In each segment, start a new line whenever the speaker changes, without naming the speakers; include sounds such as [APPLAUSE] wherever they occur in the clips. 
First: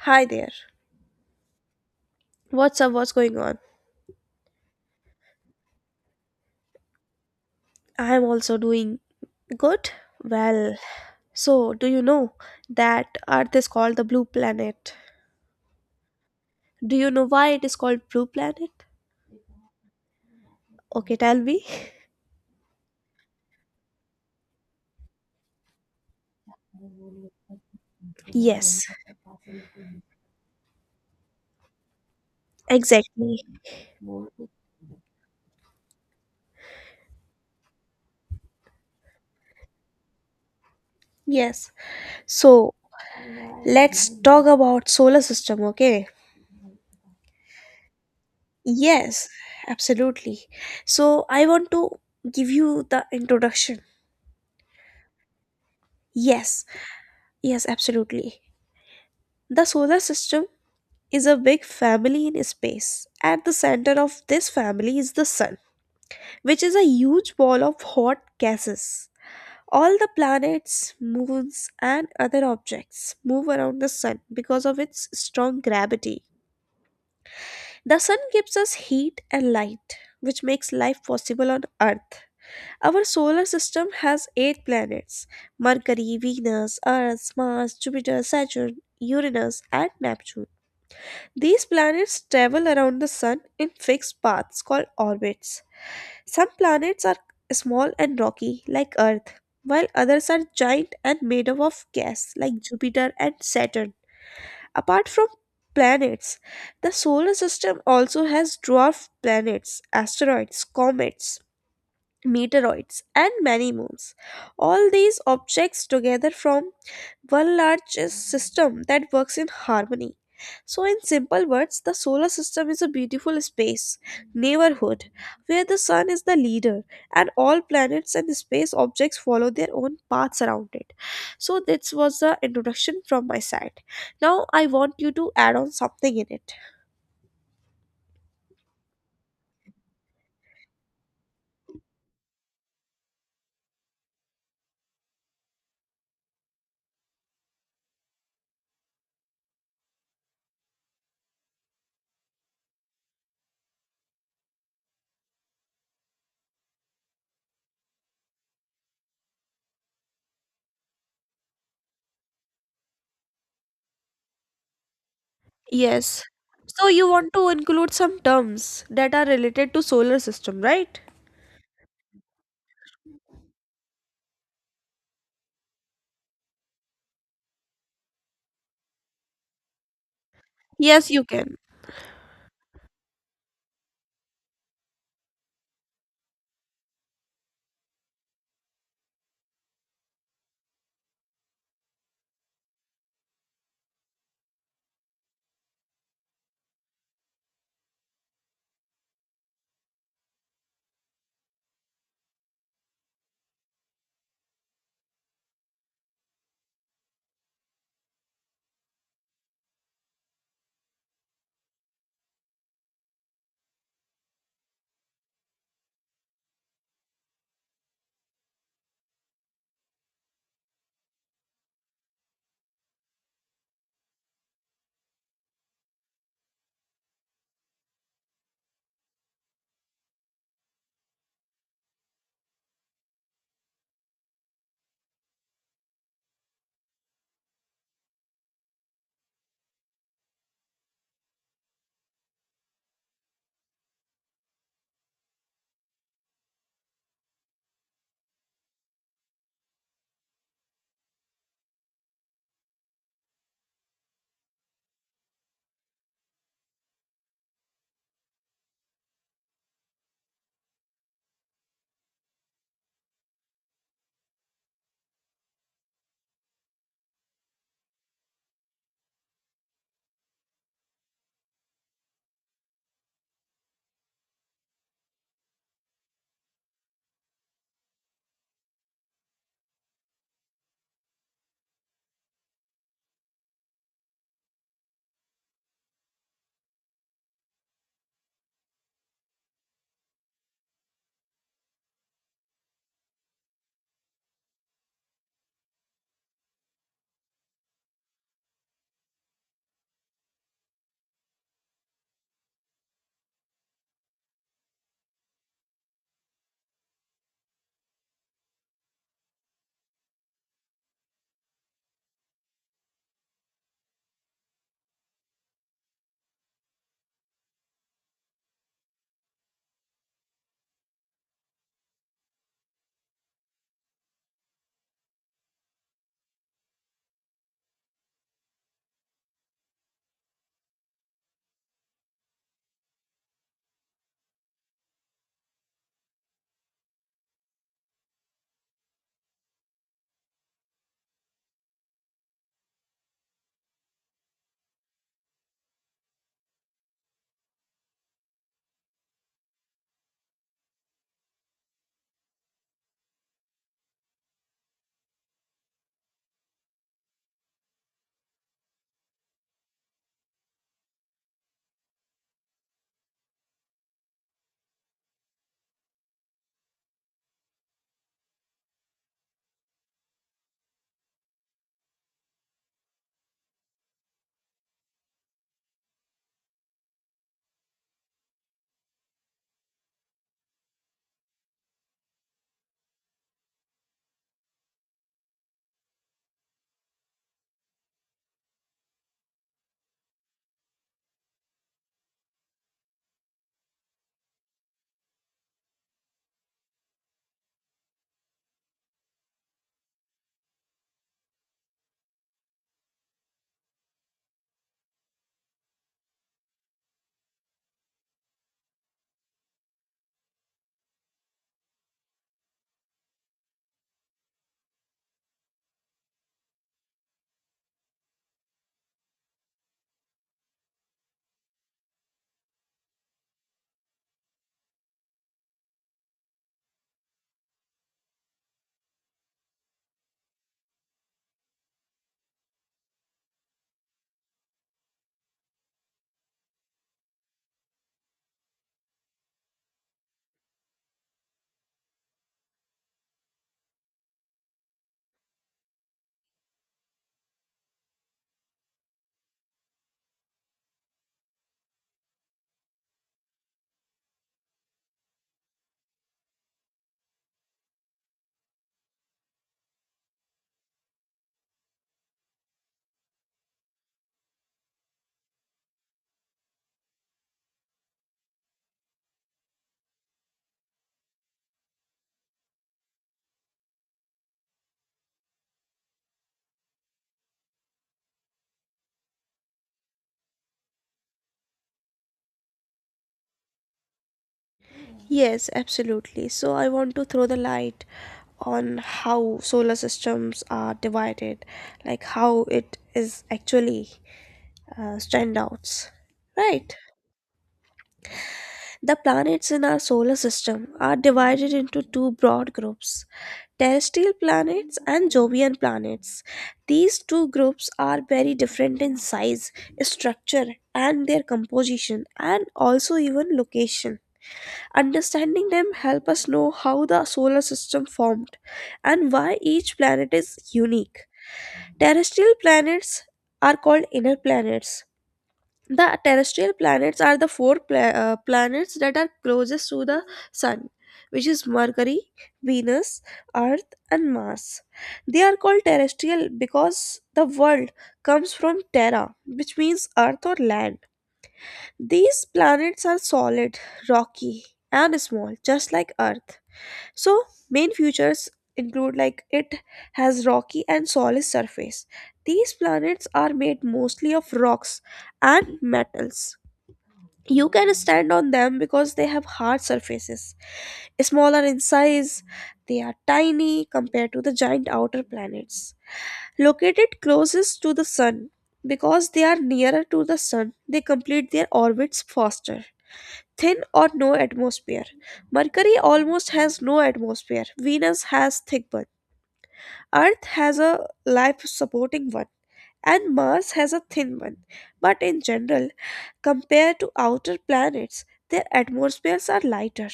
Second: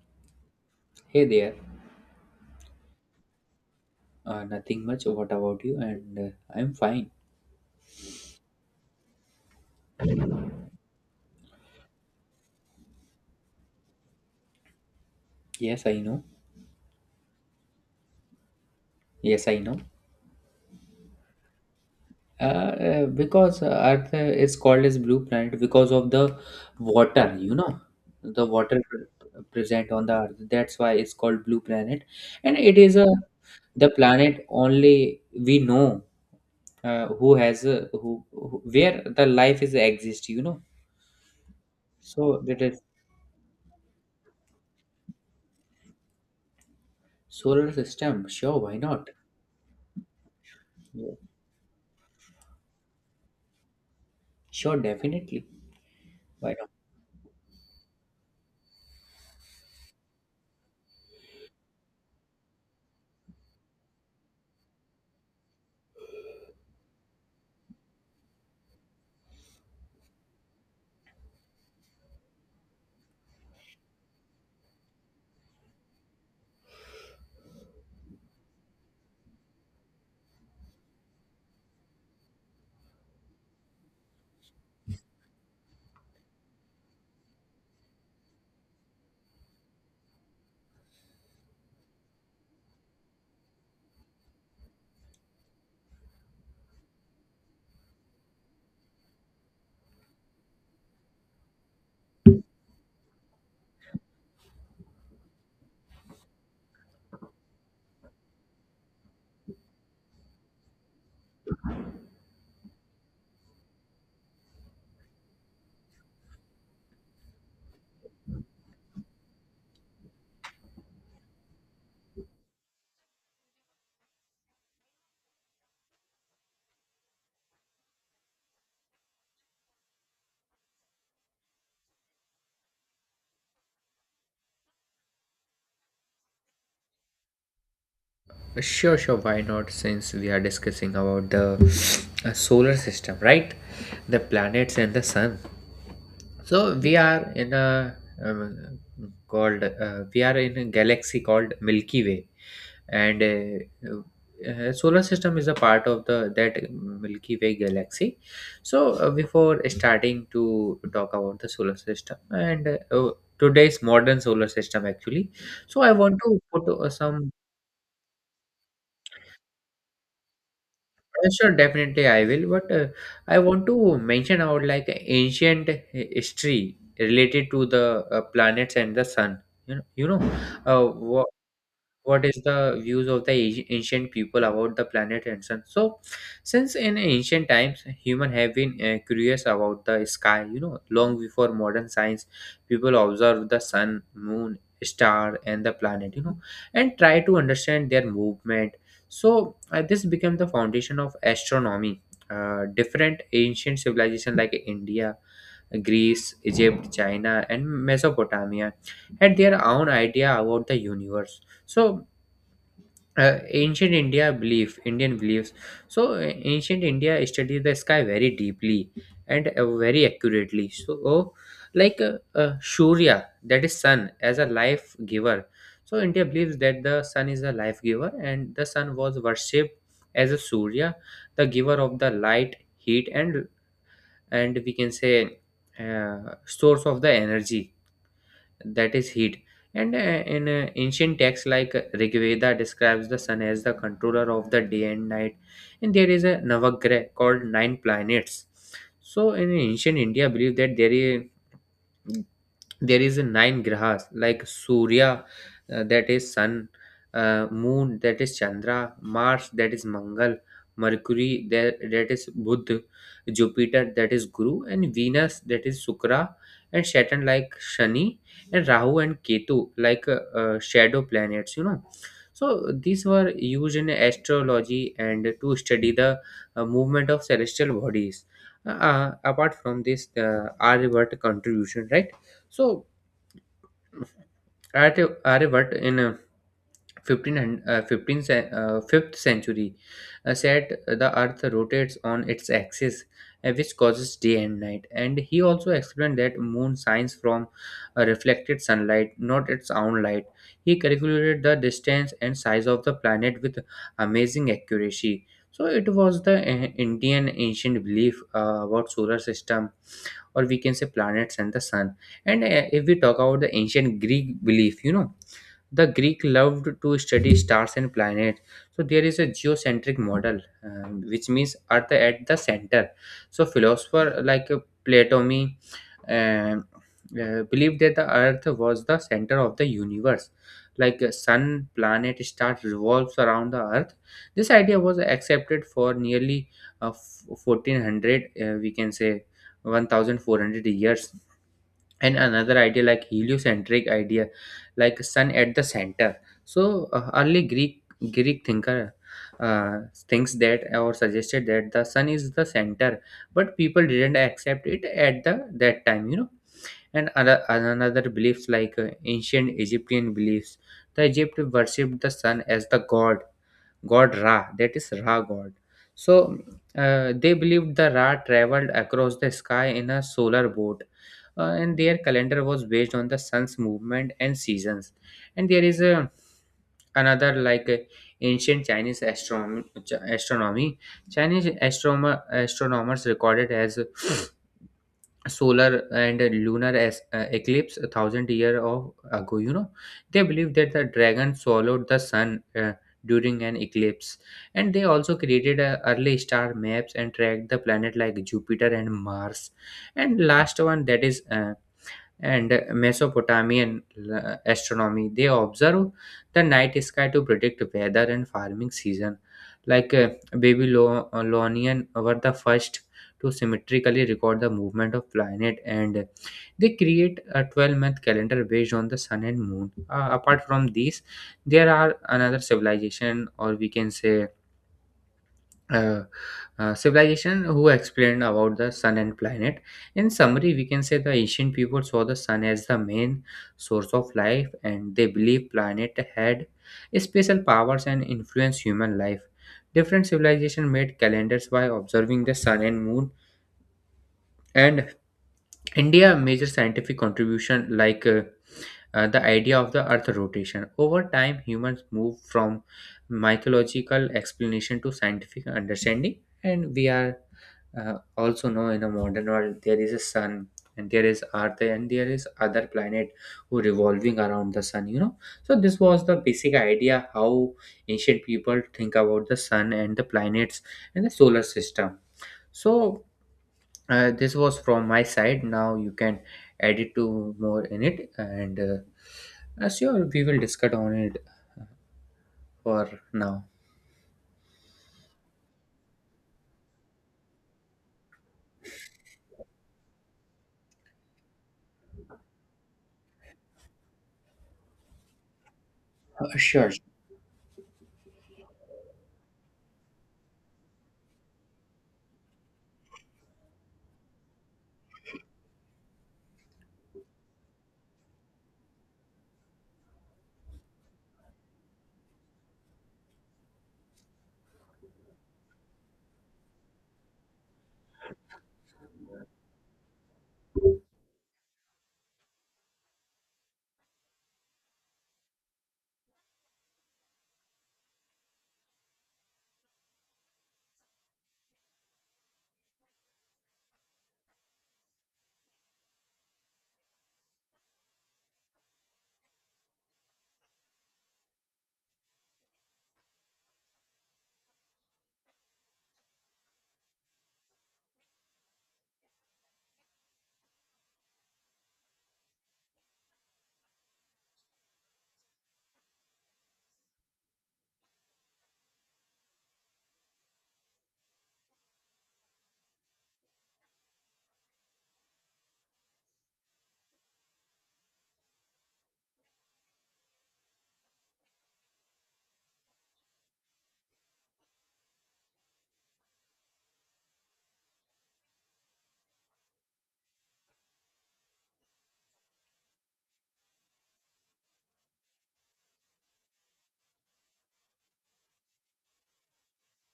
Hi there.
Hey there.
What's up? What's going on?
Nothing much. What about you? And I'm fine.
I'm also doing good. Well, so do you know that Earth is called the blue planet?
Yes, I know.
Do you know why it is called blue planet?
Yes, I know.
Okay, tell me.
Because Earth is called as blue planet because of the water. The water
Yes,
present on the Earth. That's why it's called blue planet, and it is a
exactly.
the planet only we know who has a, who where the life is exist. You know,
Yes.
so that
So
is
let's talk about solar system, okay?
solar system. Sure, why not?
Yes, absolutely.
Yeah.
So I want to give you the introduction.
Sure, definitely. Why
Yes, yes, absolutely. The solar system is a big family in space. At the center of this family is the Sun, which is a huge ball of hot gases. All the planets, moons, and other objects move around the Sun because of its strong gravity. The Sun gives us heat and light, which makes life possible on Earth. Our solar system has eight planets: Mercury, Venus, Earth, Mars, Jupiter, Saturn, Uranus, and Neptune. These planets travel around the Sun in fixed paths called orbits. Some planets are small and rocky, like Earth, while others are giant and made up of gas, like Jupiter and Saturn. Apart from planets, the solar system also has dwarf planets, asteroids, comets, meteoroids, and many moons. All these objects together form one large system that works in harmony. So, in simple words, the solar system is a beautiful space neighborhood, where the sun is the leader and all planets and space objects follow their own paths around it. So, this was the introduction from my side. Now, I want you to add on something in it.
Sure, sure. Why not? Since we are discussing about the solar system, right? The planets and the sun. So we are in a um, called we are in a galaxy called Milky Way, and solar system is a part of the that Milky Way galaxy. So before starting to talk about the solar system and today's modern solar system actually, so I want
Yes.
to put
So you want
some.
to include some terms that are related to solar system, right?
Sure, definitely I will. But I want to mention about like ancient history related to the planets and the sun.
Yes, you
Uh,
can.
what is the views of the ancient people about the planet and sun, so since in ancient times human have been curious about the sky, long before modern science, people observe the sun, moon, star, and the planet, and try to understand their movement. So this became the foundation of astronomy. Different ancient civilization like India, Greece, Egypt, China, and Mesopotamia had their own idea about the universe. So ancient india belief Indian beliefs. So ancient India studied the sky very deeply and very accurately. So, like, Surya, that is sun as a life giver. So India believes that the sun is a life giver, and the sun was worshipped as a Surya, the giver of the light, heat, and we can say uh, source of the energy, that is heat. And in ancient texts, like Rigveda describes the sun as the controller of the day and night. And there is a navagrah called nine planets. So in ancient India, believe that there is a nine grahas, like Surya, that is sun, moon that is Chandra, Mars that is Mangal, Mercury that is Buddh, Jupiter that is Guru, and Venus that is Shukra, and Saturn like Shani, and Rahu and Ketu like shadow planets. So these were used in astrology and to study the movement of celestial bodies. Apart from this, Aryabhata contribution, right? So Arrevat in 1500, 15th, 5th century said the Earth rotates on its axis, which causes day and night, and he also explained that moon shines from reflected sunlight, not its own light. He calculated the distance and size of the planet with amazing accuracy. So it was the Indian ancient belief about solar system, or we can say planets and the sun. And if we talk about the ancient Greek belief, the Greek loved to study stars and planets. So there is a geocentric model, which means Earth at the center. So philosopher like Platony um, believed that the Earth was the center of the universe, like sun, planet, star revolves around the Earth. This idea was accepted for nearly 1400, we can say, 1400 years. And another idea like heliocentric idea, like sun at the center. So early Greek thinker uh, thinks that, or suggested that the sun is the center, but people didn't accept it at the that time. And another beliefs like ancient Egyptian beliefs. The Egypt worshipped the sun as the god Ra, that is Ra god. So they believed the Ra traveled across the sky in a solar boat, and their calendar was based on the sun's movement and seasons. And there is a another like ancient Chinese astronomy. Astronomy. Chinese astronomers recorded as solar and lunar eclipse a thousand year of ago. They believe that the dragon swallowed the sun during an eclipse. And they also created early star maps and tracked the planet like Jupiter and Mars. And last one, that is, and Mesopotamian astronomy. They observe the night sky to predict weather and farming season. Like Babylonian were the first to symmetrically record the movement of planet, and they create a 12-month calendar based on the sun and moon. Apart from these, there are another civilization, or we can say, uh, civilization who explained about the sun and planet. In summary, we can say the ancient people saw the sun as the main source of life, and they believed planet had special powers and influence human life. Different civilization made calendars by observing the sun and moon, and India major scientific contribution like the idea of the Earth rotation. Over time, humans move from mythological explanation to scientific understanding, and we are also know in a modern world there is a sun, and there is Earth, and there is other planet who revolving around the sun. So this was the basic idea how ancient people think about the sun and the planets and the solar system. So this was from my side. Now you can add it to more in it, and sure, we will discuss on it for now.
Yes, absolutely. So I want to throw the light on how solar systems are divided, like how it is actually standouts.
Sure.
Right. The planets in our solar system are divided into two broad groups: terrestrial planets and Jovian planets. These two groups are very different in size, structure, and their composition, and also even location. Understanding them help us know how the solar system formed and why each planet is unique. Terrestrial planets are called inner planets. The terrestrial planets are the four planets that are closest to the sun, which is Mercury, Venus, Earth, and Mars. They are called terrestrial because the world comes from terra, which means earth or land. These planets are solid, rocky, and small, just like Earth. So, main features include like it has rocky and solid surface. These planets are made mostly of rocks and metals. You can stand on them because they have hard surfaces. Smaller in size, they are tiny compared to the giant outer planets. Located closest to the sun, because they are nearer to the sun, they complete their orbits faster. Thin or no atmosphere. Mercury almost has no atmosphere. Venus has thick one. Earth has a life supporting one. And Mars has a thin one. But in general, compared to outer planets, their atmospheres are lighter.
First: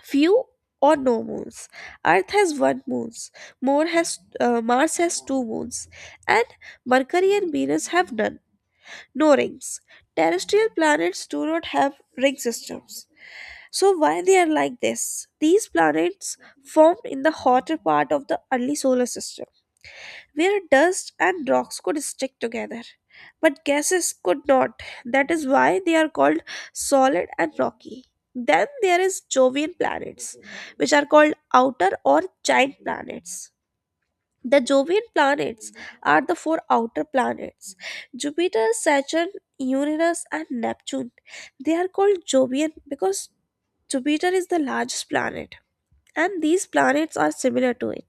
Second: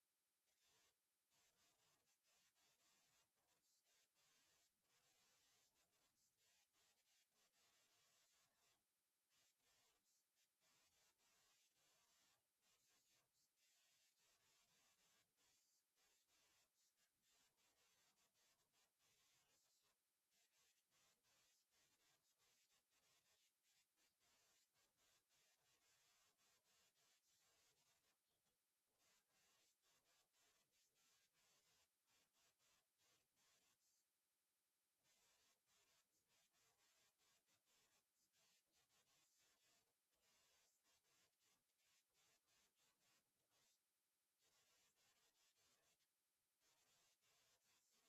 Few or no moons. Earth has one moons. More has Mars has two moons, and Mercury and Venus have none. No rings. Terrestrial planets do not have ring systems. So why they are like this? These planets formed in the hotter part of the early solar system, where dust and rocks could stick together, but gases could not. That is why they are called solid and rocky. Then there is Jovian planets, which are called outer or giant planets. The Jovian planets are the four outer planets: Jupiter, Saturn, Uranus, and Neptune. They are called Jovian because Jupiter is the largest planet, and these planets are similar to it.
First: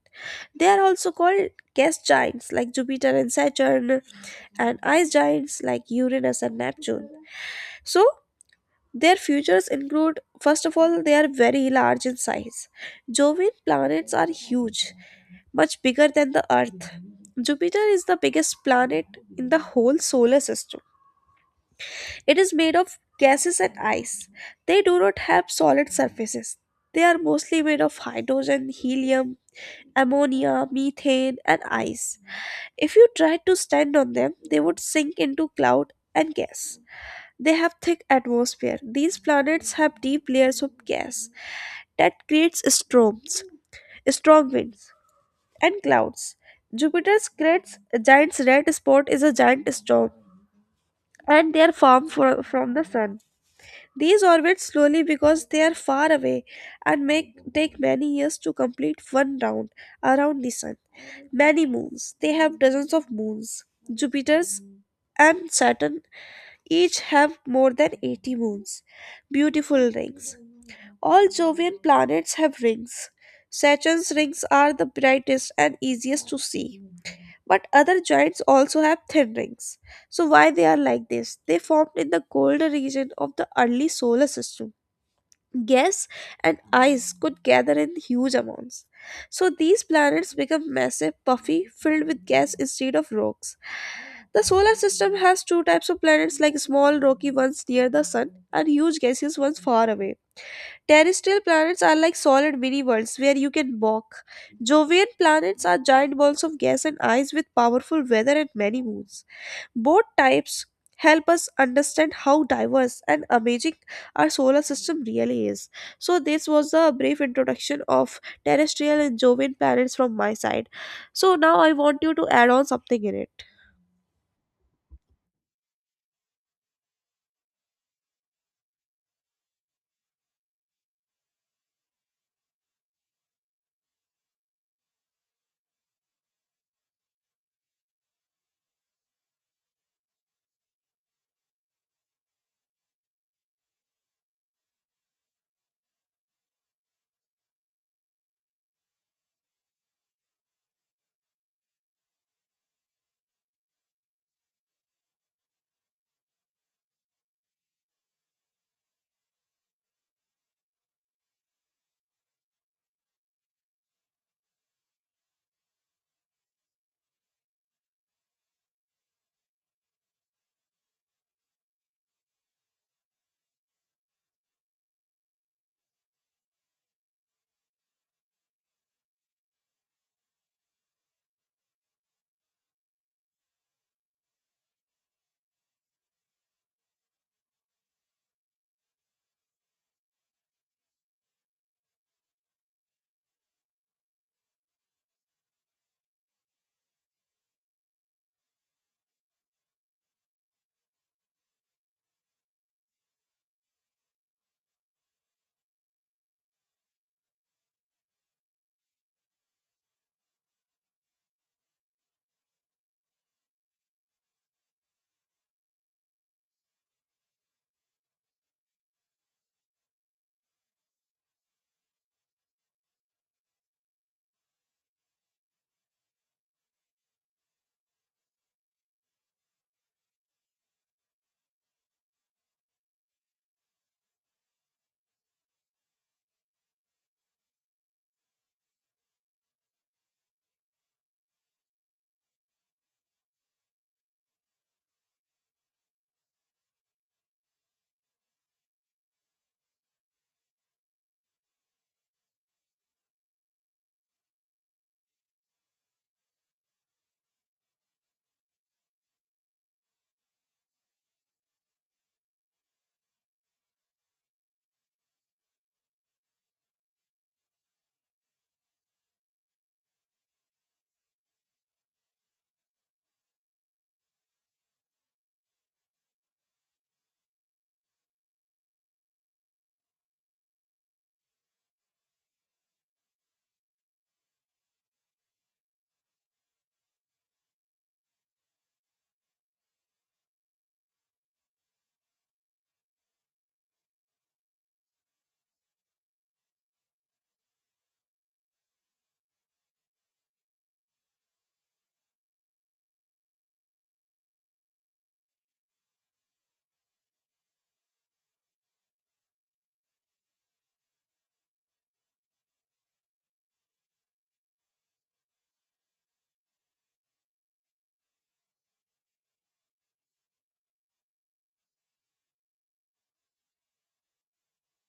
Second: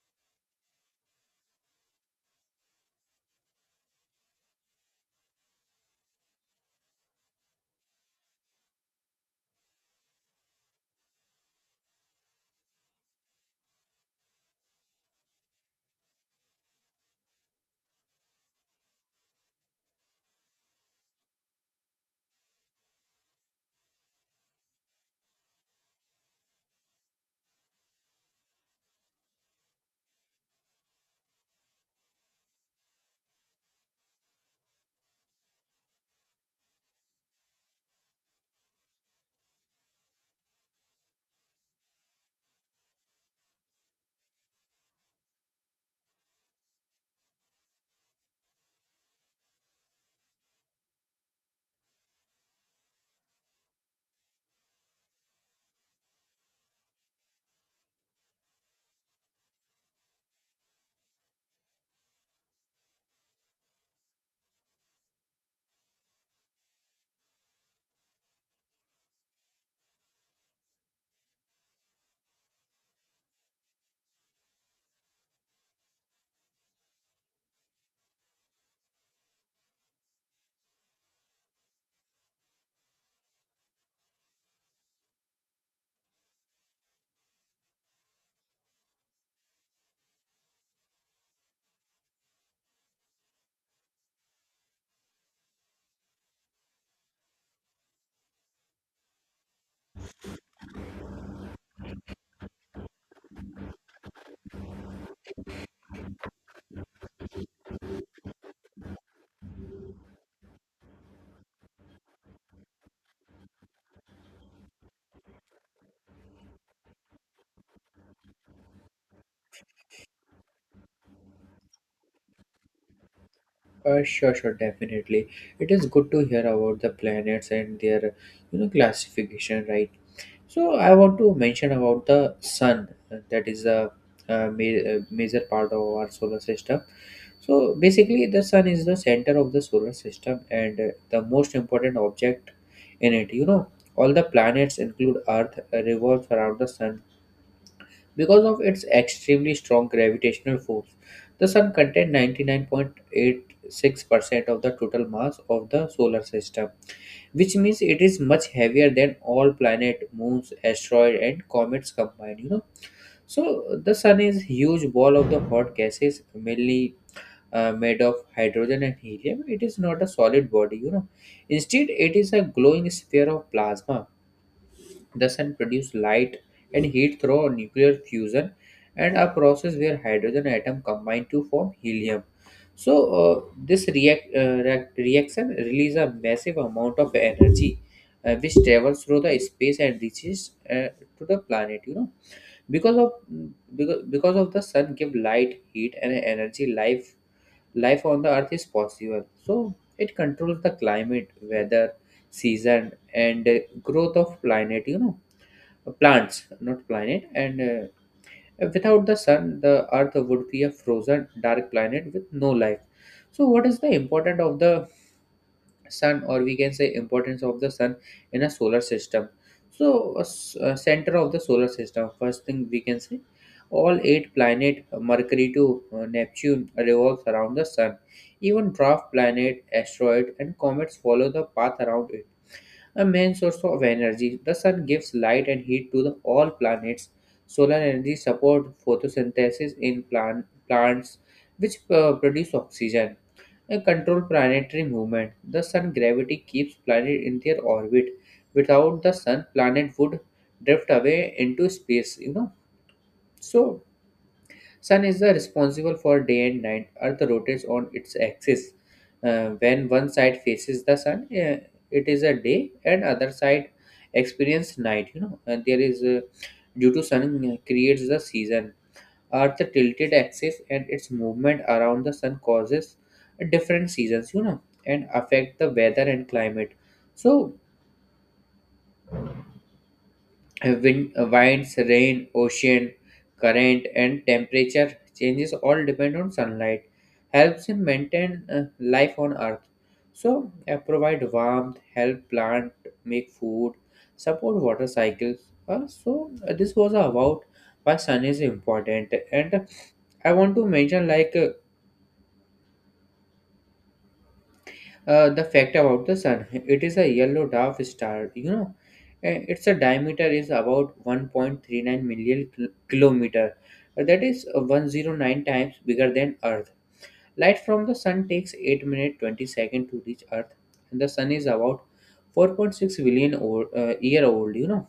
They are also called gas giants like Jupiter and Saturn, and ice giants like Uranus and Neptune. So, their futures include, first of all, they are very large in size. Jovian planets are huge, much bigger than the Earth. Jupiter is the biggest planet in the whole solar system. It is made of gases and ice. They do not have solid surfaces. They are mostly made of hydrogen, helium, ammonia, methane, and ice. If you tried to stand on them, they would sink into cloud and gas. They have thick atmosphere. These planets have deep layers of gas that creates storms, strong winds, and clouds. Jupiter's great giant red spot is a giant storm, and they are far from the sun. These orbit slowly because they are far away and make take many years to complete one round around the sun. Many moons. They have dozens of moons. Jupiter's and Saturn each have more than 80 moons. Beautiful rings. All Jovian planets have rings. Saturn's rings are the brightest and easiest to see. But other giants also have thin rings. So why they are like this? They formed in the colder region of the early solar system. Gas and ice could gather in huge amounts. So these planets become massive, puffy, filled with gas instead of rocks. The solar system has two types of planets, like small rocky ones near the sun and huge gaseous ones far away. Terrestrial planets are like solid mini worlds where you can walk. Jovian planets are giant balls of gas and ice with powerful weather and many moons. Both types help us understand how diverse and amazing our solar system really is. So, this was a brief introduction of terrestrial and Jovian planets from my side. So, now I want you to add on something in it.
Sure, sure, definitely. It is good to hear about the planets and their, classification, right? So I want to mention about the sun. That is a, major part of our solar system. So basically, the sun is the center of the solar system and the most important object in it. All the planets, include Earth, revolve around the sun because of its extremely strong gravitational force. The Sun contains 99.86% of the total mass of the solar system, which means it is much heavier than all planet, moons, asteroid, and comets combined. So the Sun is huge ball of the hot gases, mainly made of hydrogen and helium. It is not a solid body. Instead, it is a glowing sphere of plasma. The sun produces light and heat through nuclear fusion, and a process where hydrogen atom combine to form helium. So this reaction releases a massive amount of energy, which travels through the space and reaches to the planet. because of because of the sun give light, heat, and energy, life on the Earth is possible, so it controls the climate, weather, season, and growth of planet, plants, not planet. And without the sun, the Earth would be a frozen, dark planet with no life. So, what is the importance of the sun, or we can say importance of the sun in a solar system? So, center of the solar system. First thing we can say, all eight planet, Mercury to Neptune, revolves around the sun. Even dwarf planet, asteroid, and comets follow the path around it. A main source of energy, the sun gives light and heat to the all planets. Solar energy supports photosynthesis in plants, which produce oxygen. A control planetary movement. The sun gravity keeps planet in their orbit. Without the sun, planet would drift away into space. So Sun is the responsible for day and night. Earth rotates on its axis. When one side faces the sun, it is a day, and other side experience night. And there is due to sun creates the season. Earth tilted axis and its movement around the sun causes different seasons. And affect the weather and climate. So, winds, rain, ocean, current, and temperature changes all depend on sunlight. Helps in maintain life on Earth. So, provide warmth, help plant make food, support water cycles. So, this was about why sun is important. And I want to mention like the fact about the sun, it is a yellow dwarf star. Its a diameter is about 1.39 million kilometer. That is 109 times bigger than Earth. Light from the sun takes 8 minutes 20 seconds to reach Earth, and the sun is about 4.6 billion or, year old.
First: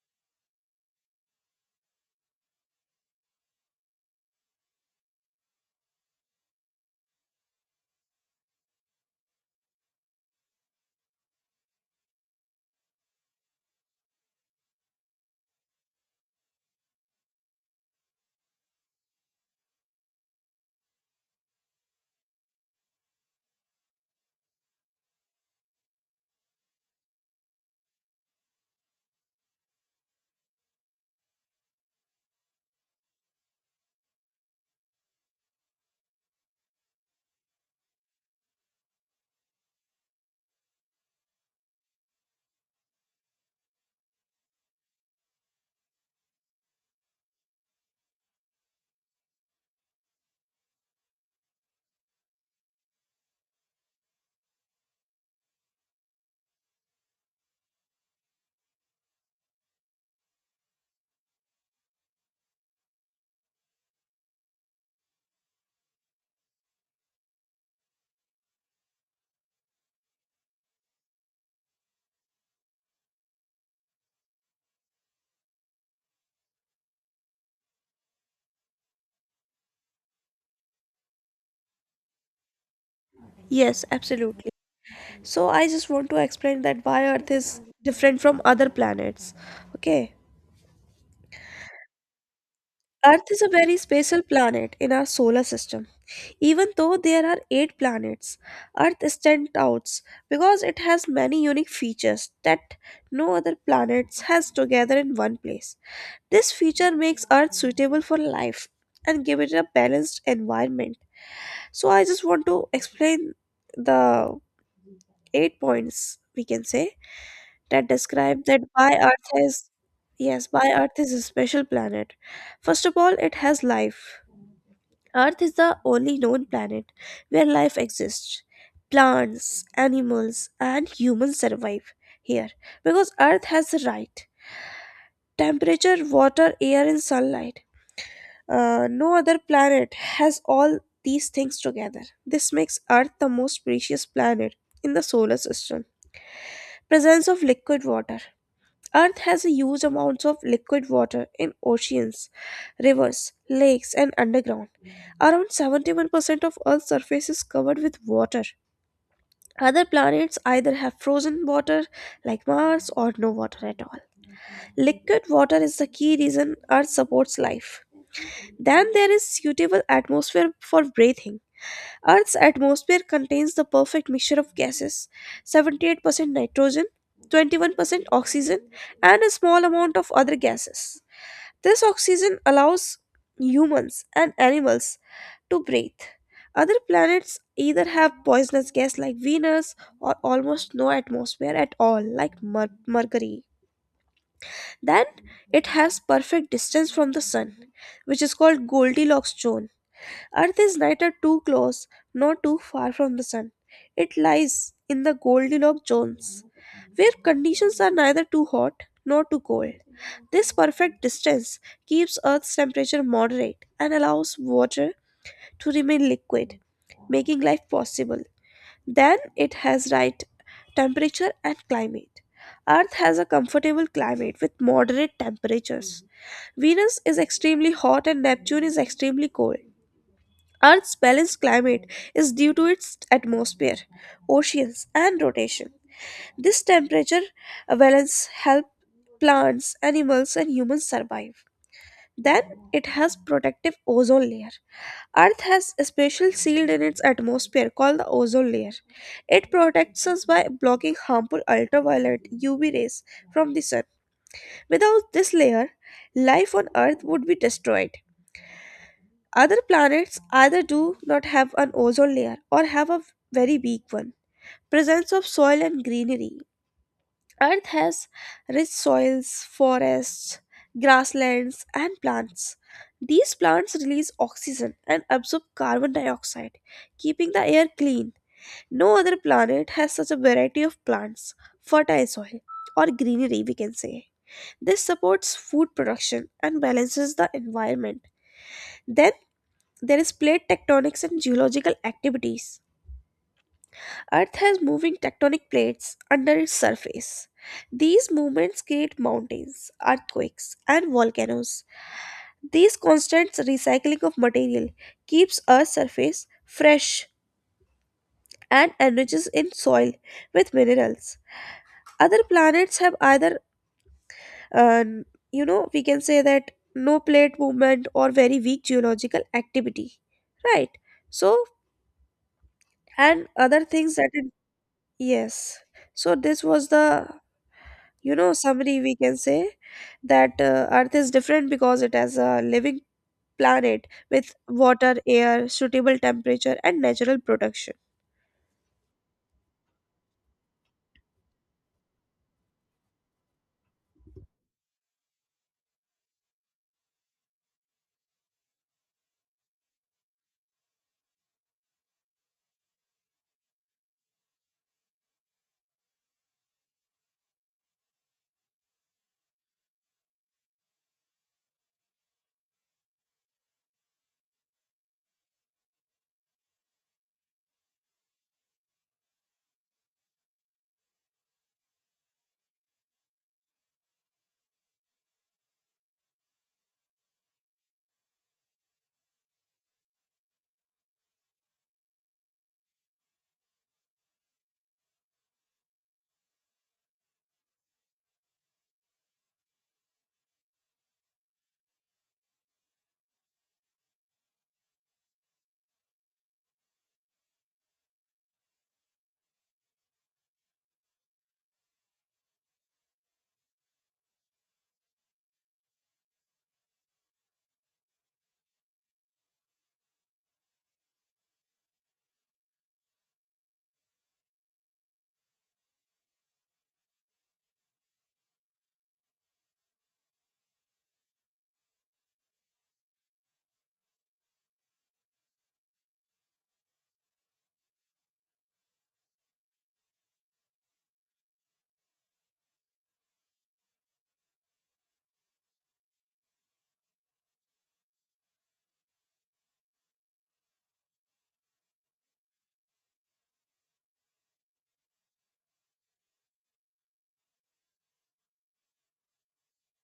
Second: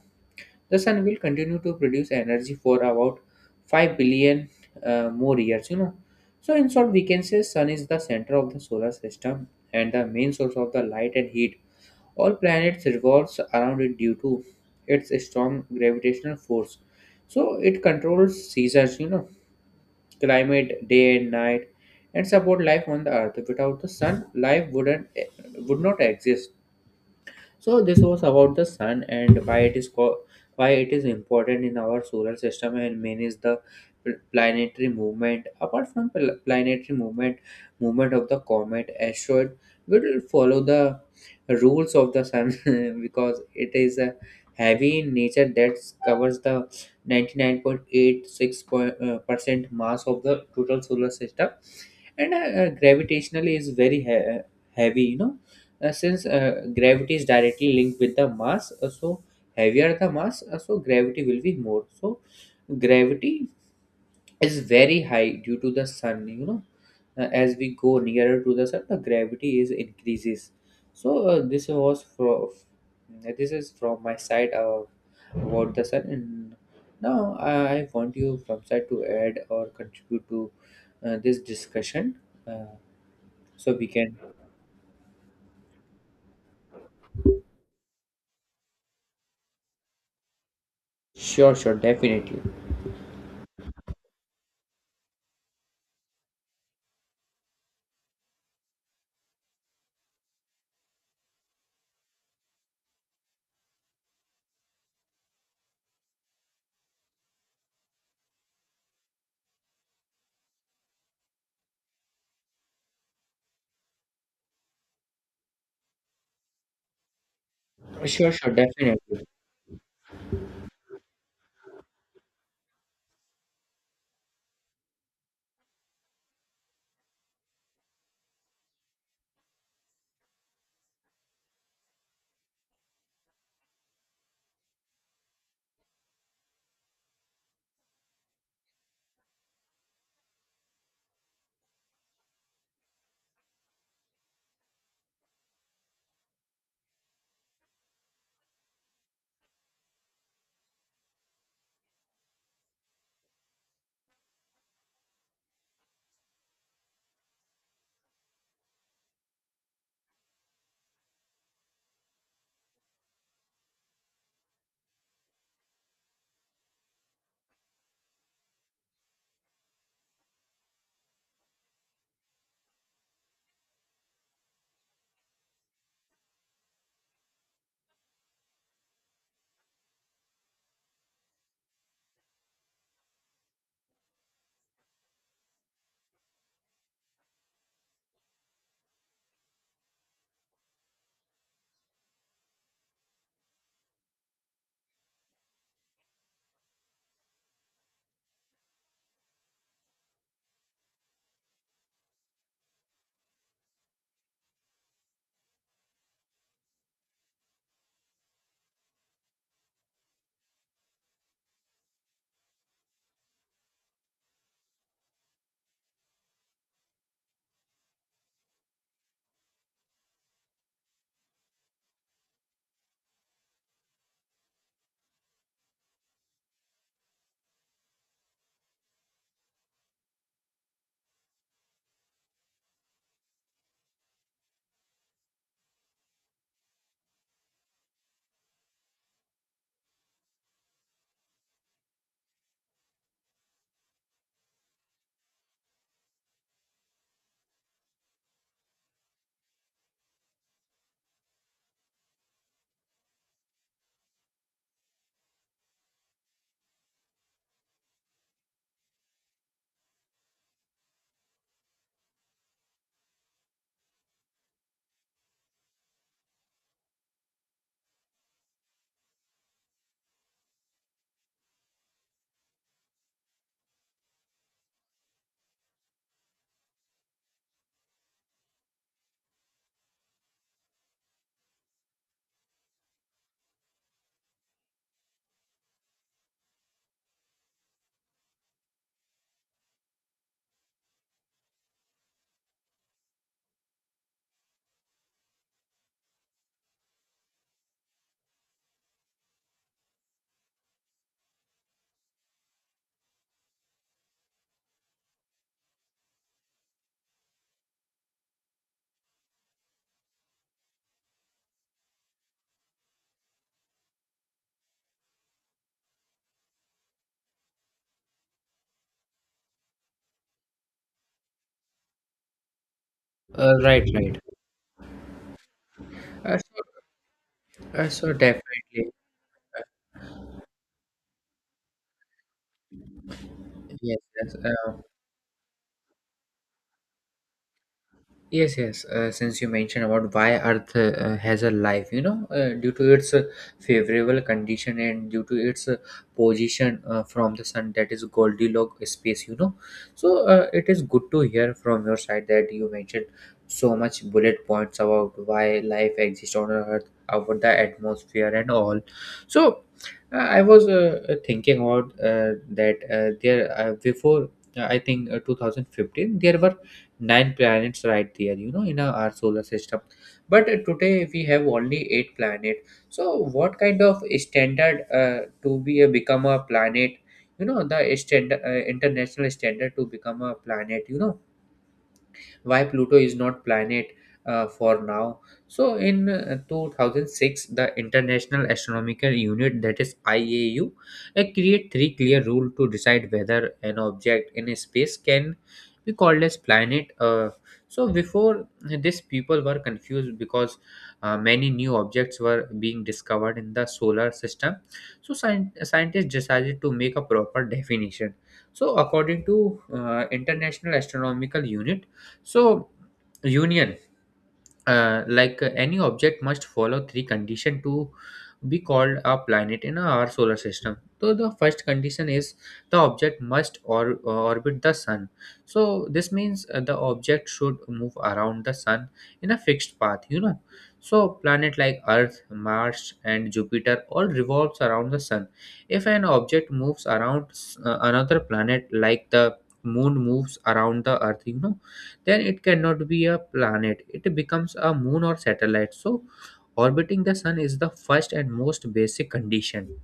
The sun will continue to produce energy for about 5 billion more years. So in short, we can say sun is the center of the solar system and the main source of the light and heat. All planets revolves around it due to its strong gravitational force. So it controls seasons, climate, day and night, and support life on the earth. Without the sun, life would not exist. So this was about the sun and why it is important in our solar system and manages the planetary movement. Apart from planetary movement, movement of the comet, asteroid will follow the rules of the sun [LAUGHS] because it is a heavy in nature that covers the 99.86% mass of the total solar system, and gravitationally is very heavy. Since gravity is directly linked with the mass, so heavier the mass, so gravity will be more, so gravity is very high due to the sun. As we go nearer to the sun, the gravity is increases, so this is from my side about the sun and now, I want you from side to add or contribute to this discussion uh, so
Yes,
we can.
absolutely. So I just want to explain that why Earth is different from other planets. Okay.
Sure, sure, definitely.
Earth is a very special planet in our solar system. Even though there are eight planets, Earth stands out because it has many unique features that no other planets has together in one place. This feature makes Earth suitable for life and give it a balanced environment. So I just want to explain the eight points we can say that
Sure,
describe
sure,
that why
definitely.
Earth is, yes, why Earth is a special planet. First of all, it has life. Earth is the only known planet where life exists. Plants, animals, and humans survive here because Earth has the right temperature, water, air, and sunlight. No other planet has all these things together. This makes Earth the most precious planet in the solar system. Presence of liquid water. Earth has a huge amounts of liquid water in oceans, rivers, lakes, and underground. Around 71% of Earth's surface is covered with water. Other planets either have frozen water like Mars or no water at all. Liquid water is the key reason Earth supports life. Then there is suitable atmosphere for breathing. Earth's atmosphere contains the perfect mixture of gases: 78% nitrogen, 21% oxygen, and a small amount of other gases. This oxygen allows humans and animals to breathe. Other planets either have poisonous gas like Venus or almost no atmosphere at all like Mercury. Then it has perfect distance from the sun, which is called Goldilocks zone. Earth is neither too close nor too far from the sun. It lies in the Goldilocks zones, where conditions are neither too hot nor too cold. This perfect distance keeps Earth's temperature moderate and allows water to remain liquid, making life possible. Then it has right temperature and climate. Earth has a comfortable climate with moderate temperatures. Venus is extremely hot and Neptune is extremely cold. Earth's balanced climate is due to its atmosphere, oceans, and rotation. This temperature balance helps plants, animals, and humans survive. Then it has protective ozone layer. Earth has a special shield in its atmosphere called the ozone layer. It protects us by blocking harmful ultraviolet UV rays from the sun. Without this layer, life on Earth would be destroyed. Other planets either do not have an ozone layer or have a very weak one. Presence of soil and greenery. Earth has rich soils, forests, grasslands, and plants. These plants release oxygen and absorb carbon dioxide, keeping the air clean. No other planet has such a variety of plants, fertile soil, or greenery, we can say. This supports food production and balances the environment. Then there is plate tectonics and geological activities. Earth has moving tectonic plates under its surface. These movements create mountains, earthquakes, and volcanoes. This constant recycling of material keeps Earth's surface fresh and enriches in soil with minerals. Other planets have either, uh, you know, we can say that no plate movement or very weak geological activity, right? So, and other
Right,
things that,
right.
yes. So
uh,
this
so,
was the,
uh, so
you know, summary
definitely.
we can say that Earth is different because it has a living planet
Yes,
with
yes.
water, air, suitable temperature, and natural protection.
Yes, yes. Since you mentioned about why Earth has a life, due to its favorable condition and due to its position from the sun, that is Goldilocks space. So it is good to hear from your side that you mentioned so much bullet points about why life exists on Earth, about the atmosphere and all. So I was thinking about that there before. I think 2015 there were nine planets right there, in our solar system, but today we have only eight planets. So what kind of standard, to be a become a planet, the standard, international standard to become a planet, why Pluto is not planet for now? So in 2006, the International Astronomical Unit, that is IAU, create three clear rule to decide whether an object in space can be called as planet. So before this, people were confused because many new objects were being discovered in the solar system, so scientists decided to make a proper definition. So according to International Astronomical Unit, so, union, any object must follow three conditions to be called a planet in our solar system. So, the first condition is the object must orbit the sun. So, this means the object should move around the sun in a fixed path. So, planet like Earth, Mars, and Jupiter all revolves around the sun. If an object moves around another planet, like the moon moves around the Earth, then it cannot be a planet. It becomes a moon or satellite. So, orbiting the sun is the first and most basic condition.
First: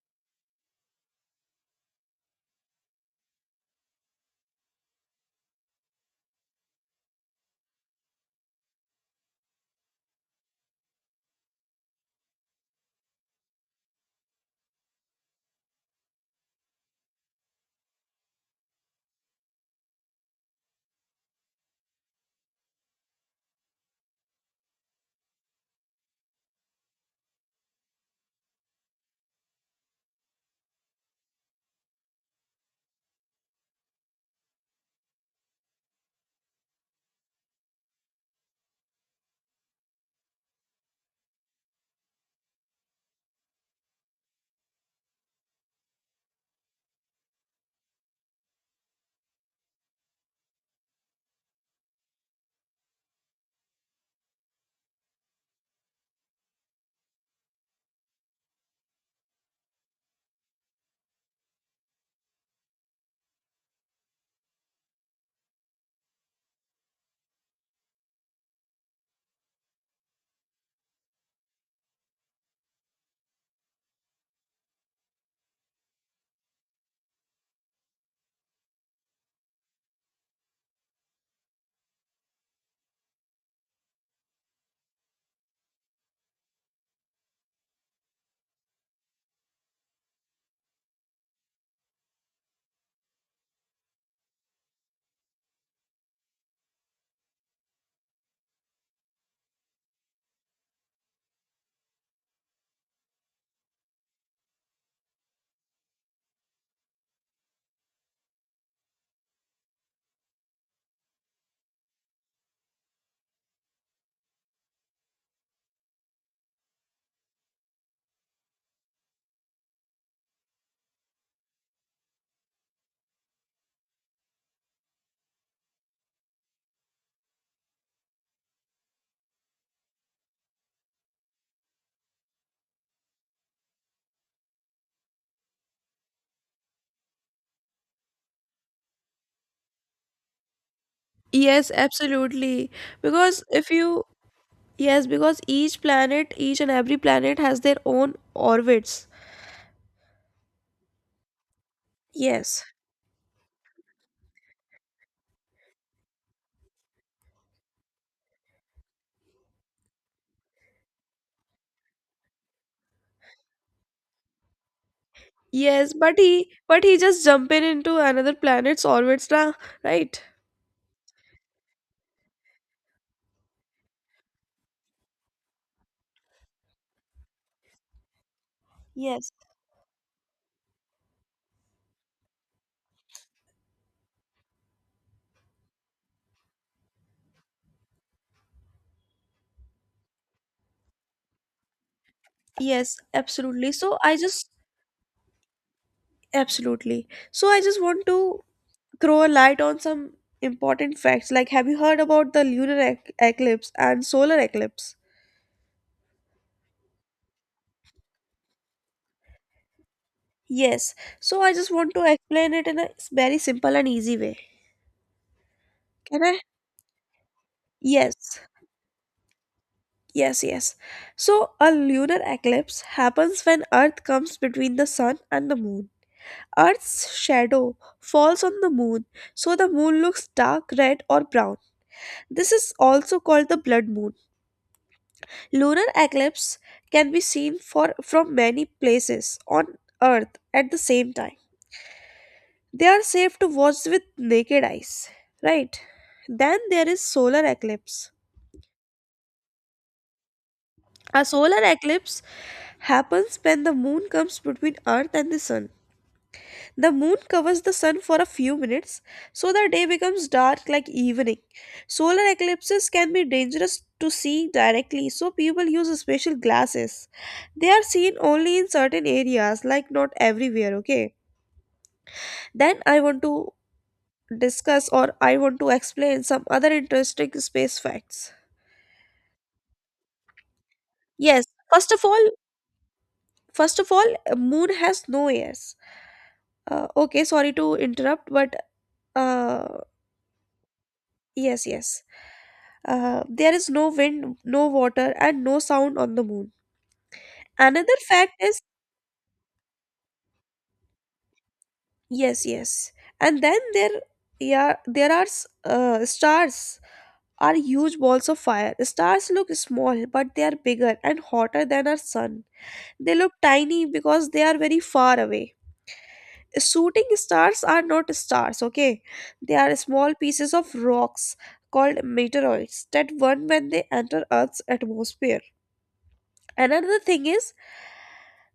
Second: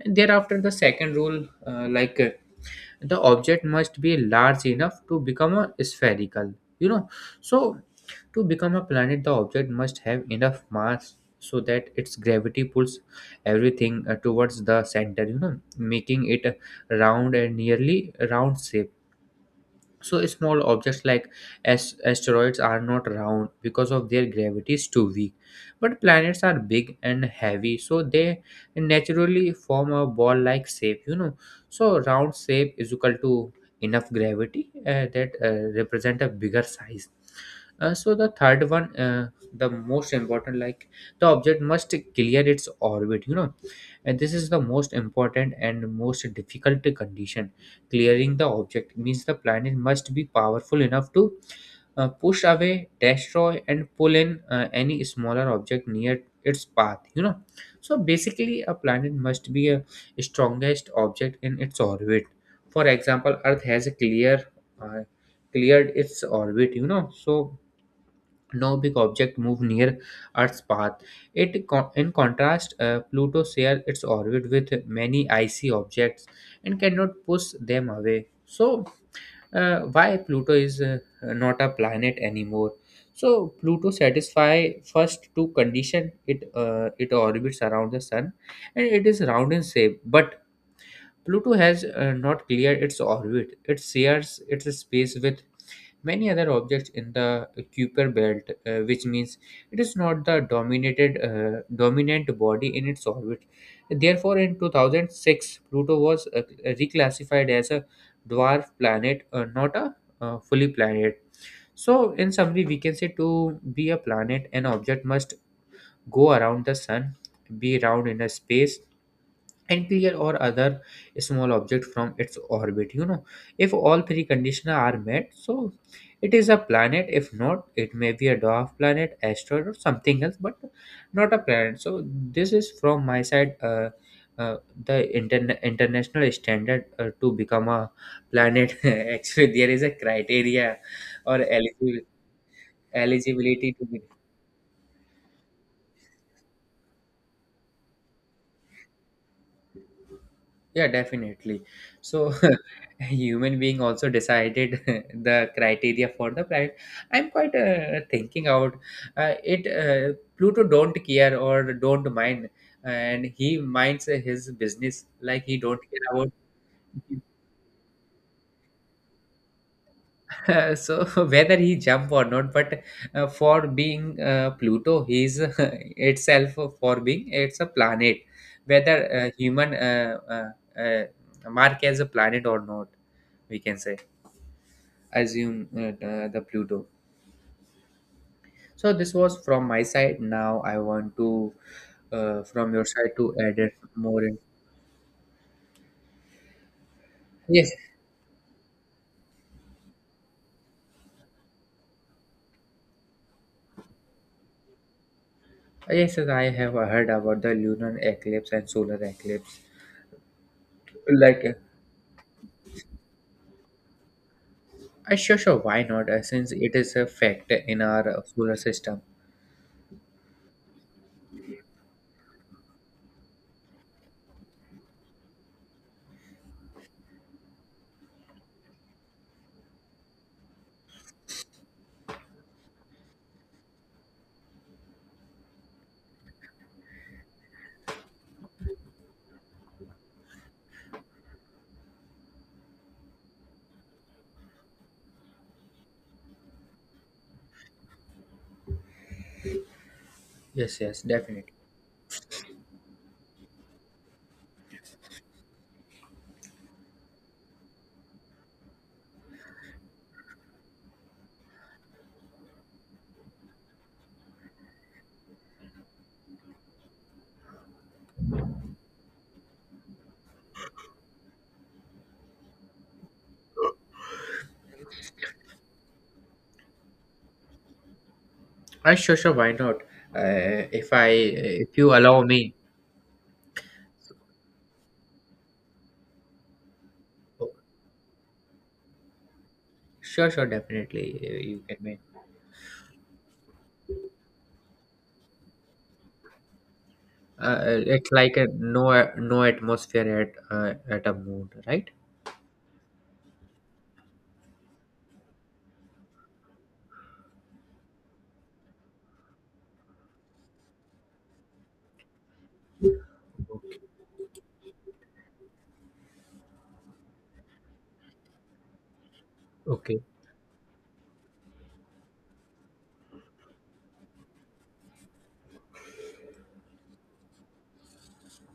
And thereafter, the second rule, the object must be large enough to become a spherical. You know, so to become a planet, the object must have enough mass so that its gravity pulls everything towards the center, making it a round and nearly round shape. So small objects like asteroids are not round because of their gravity is too weak. But planets are big and heavy, so they naturally form a ball-like shape, so round shape is equal to enough gravity that represent a bigger size. So the third one, the most important, like the object must clear its orbit, and this is the most important and most difficult condition. Clearing the object means the planet must be powerful enough to push away, destroy, and pull in any smaller object near its path. So basically, a planet must be a strongest object in its orbit. For example, earth has a clear uh, cleared its orbit, so no big object move near Earth's path. It, in contrast, Pluto shares its orbit with many icy objects and cannot push them away. So, why Pluto is not a planet anymore? So, Pluto satisfy first two condition. It orbits around the sun, and it is round in shape. But Pluto has not cleared its orbit. It shares its space with many other objects in the Kuiper belt, which means it is not the dominated dominant body in its orbit. Therefore, in 2006, Pluto was reclassified as a dwarf planet, not a fully planet. So, in summary, we can say to be a planet, an object must go around the sun, be round in a space, and clear or other small object from its orbit. If all three conditions are met, so it is a planet. If not, it may be a dwarf planet, asteroid, or something else, but not a planet. So this is from my side, uh, the international standard to become a planet. [LAUGHS] Actually, there is a criteria or
Yes,
eligibility
absolutely. Because if
eligibility to.
you, yes, because each planet, each and every planet has their own orbits.
Yeah, definitely. So,
Yes.
[LAUGHS] human being also decided [LAUGHS] the criteria for the planet. I'm quite thinking out it. Pluto don't care or don't mind, and he minds his business like he don't
Yes,
care
but
about.
he just jumping into another planet's orbits now, right?
[LAUGHS] So, [LAUGHS] whether he jump or not, but for being Pluto, he is [LAUGHS] itself for being it's a planet. Whether
Yes.
human mark as a planet or not, we can say. Assume the Pluto. So this was from my side. Now I want to, from your
Yes,
side, to add
absolutely.
it more. In.
So I
Yes,
just want to throw a light on some important facts. Like have you heard about the eclipse and solar eclipse?
yes, yes, I have heard about the lunar eclipse and solar eclipse.
Yes. So I
Like,
just want to explain it in a very simple and easy way.
sure, sure, why not?
Can I?
Since it is a fact in our
Yes.
solar system.
Yes, yes. So a lunar eclipse happens when Earth comes between the sun and the moon. Earth's shadow falls on the moon, so the moon looks dark red or brown. This is also called the blood moon. Lunar eclipse can be seen from many places on Earth at the same time. They are safe to watch with naked eyes, right? Then there is solar eclipse.
Yes, yes,
A
definitely.
solar eclipse happens when the moon comes between Earth and the sun. The moon covers the sun for a few minutes, so the day becomes dark like evening. Solar eclipses can be dangerous to see directly, so people use special glasses. They are seen only in certain areas, like not everywhere, okay? Then I want to discuss or I want to explain some other interesting space facts.
I sure, sure, why not? Uh, if I,
Yes,
if
first
you
of
allow
all,
me.
first of all, a moon has no ears. Okay,
Oh,
sorry to interrupt, but uh,
sure, sure, definitely, you
yes,
can make.
yes. There is no wind, no water, and no sound on the moon. Another
It's
fact
like a
is,
no no atmosphere at a moon, right?
yes, yes, and then there, yeah, there are stars are huge balls of fire. Stars look small, but they are bigger and hotter than our sun. They look tiny because they are very far away. Shooting stars are not stars, okay? They are
Okay.
small pieces of rocks called meteoroids that burn when they enter Earth's atmosphere. Another thing is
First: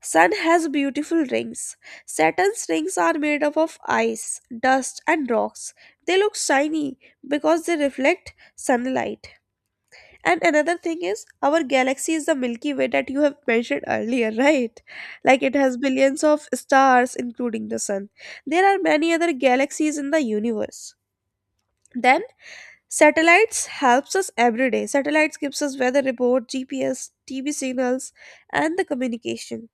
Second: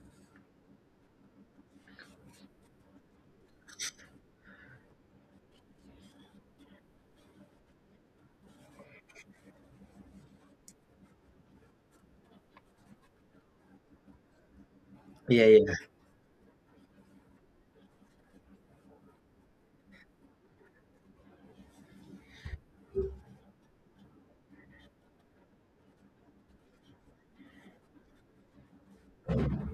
Sun has beautiful rings. Saturn's rings are made up of ice, dust, and rocks. They look shiny because they reflect sunlight. And another thing is, our galaxy is the Milky Way that you have mentioned earlier, [LAUGHS] right? Like
Yeah,
it
yeah.
has billions of stars, including the sun. There are many other galaxies in the universe. Then, satellites helps us every day. Satellites gives us weather report, GPS, TV signals, and the communication.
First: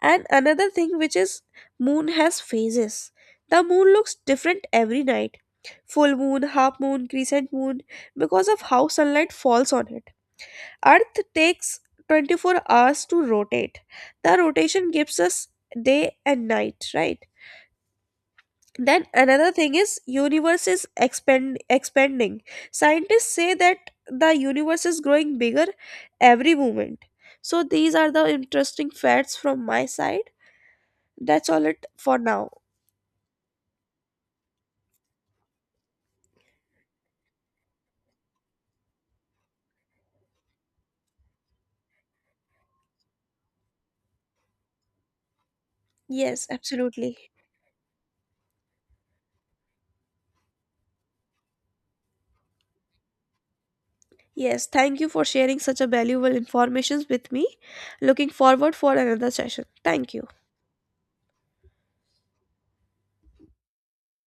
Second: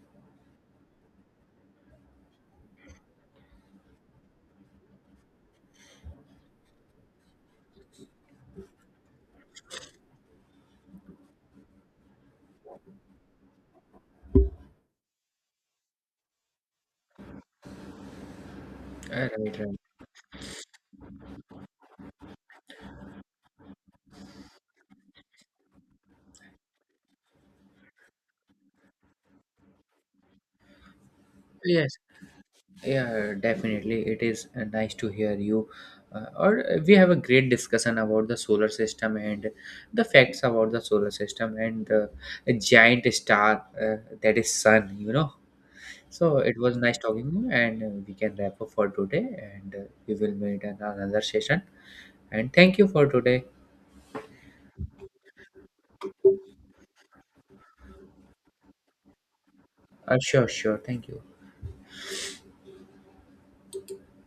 And another thing which is moon has phases. The moon looks different every night. Full moon, half moon, crescent moon, because of how sunlight falls on it. Earth takes 24 hours to rotate. The rotation gives us day and night, right? Then another
Right, right.
thing is universe is expanding. Scientists say that the universe is growing bigger every moment. So these are the interesting facts from my side. That's all it
Yes.
for now.
Yeah, definitely. It is nice to hear you. Or We have a great discussion about the solar system and the facts about the solar system and the giant star, that is sun. So
Yes,
it was nice
absolutely.
talking to you, and we can wrap up for today, and we will meet in another session. And thank you for today.
Yes, thank you for sharing such a valuable information with me. Looking forward for another session. Thank you.
Sure, sure. Thank you.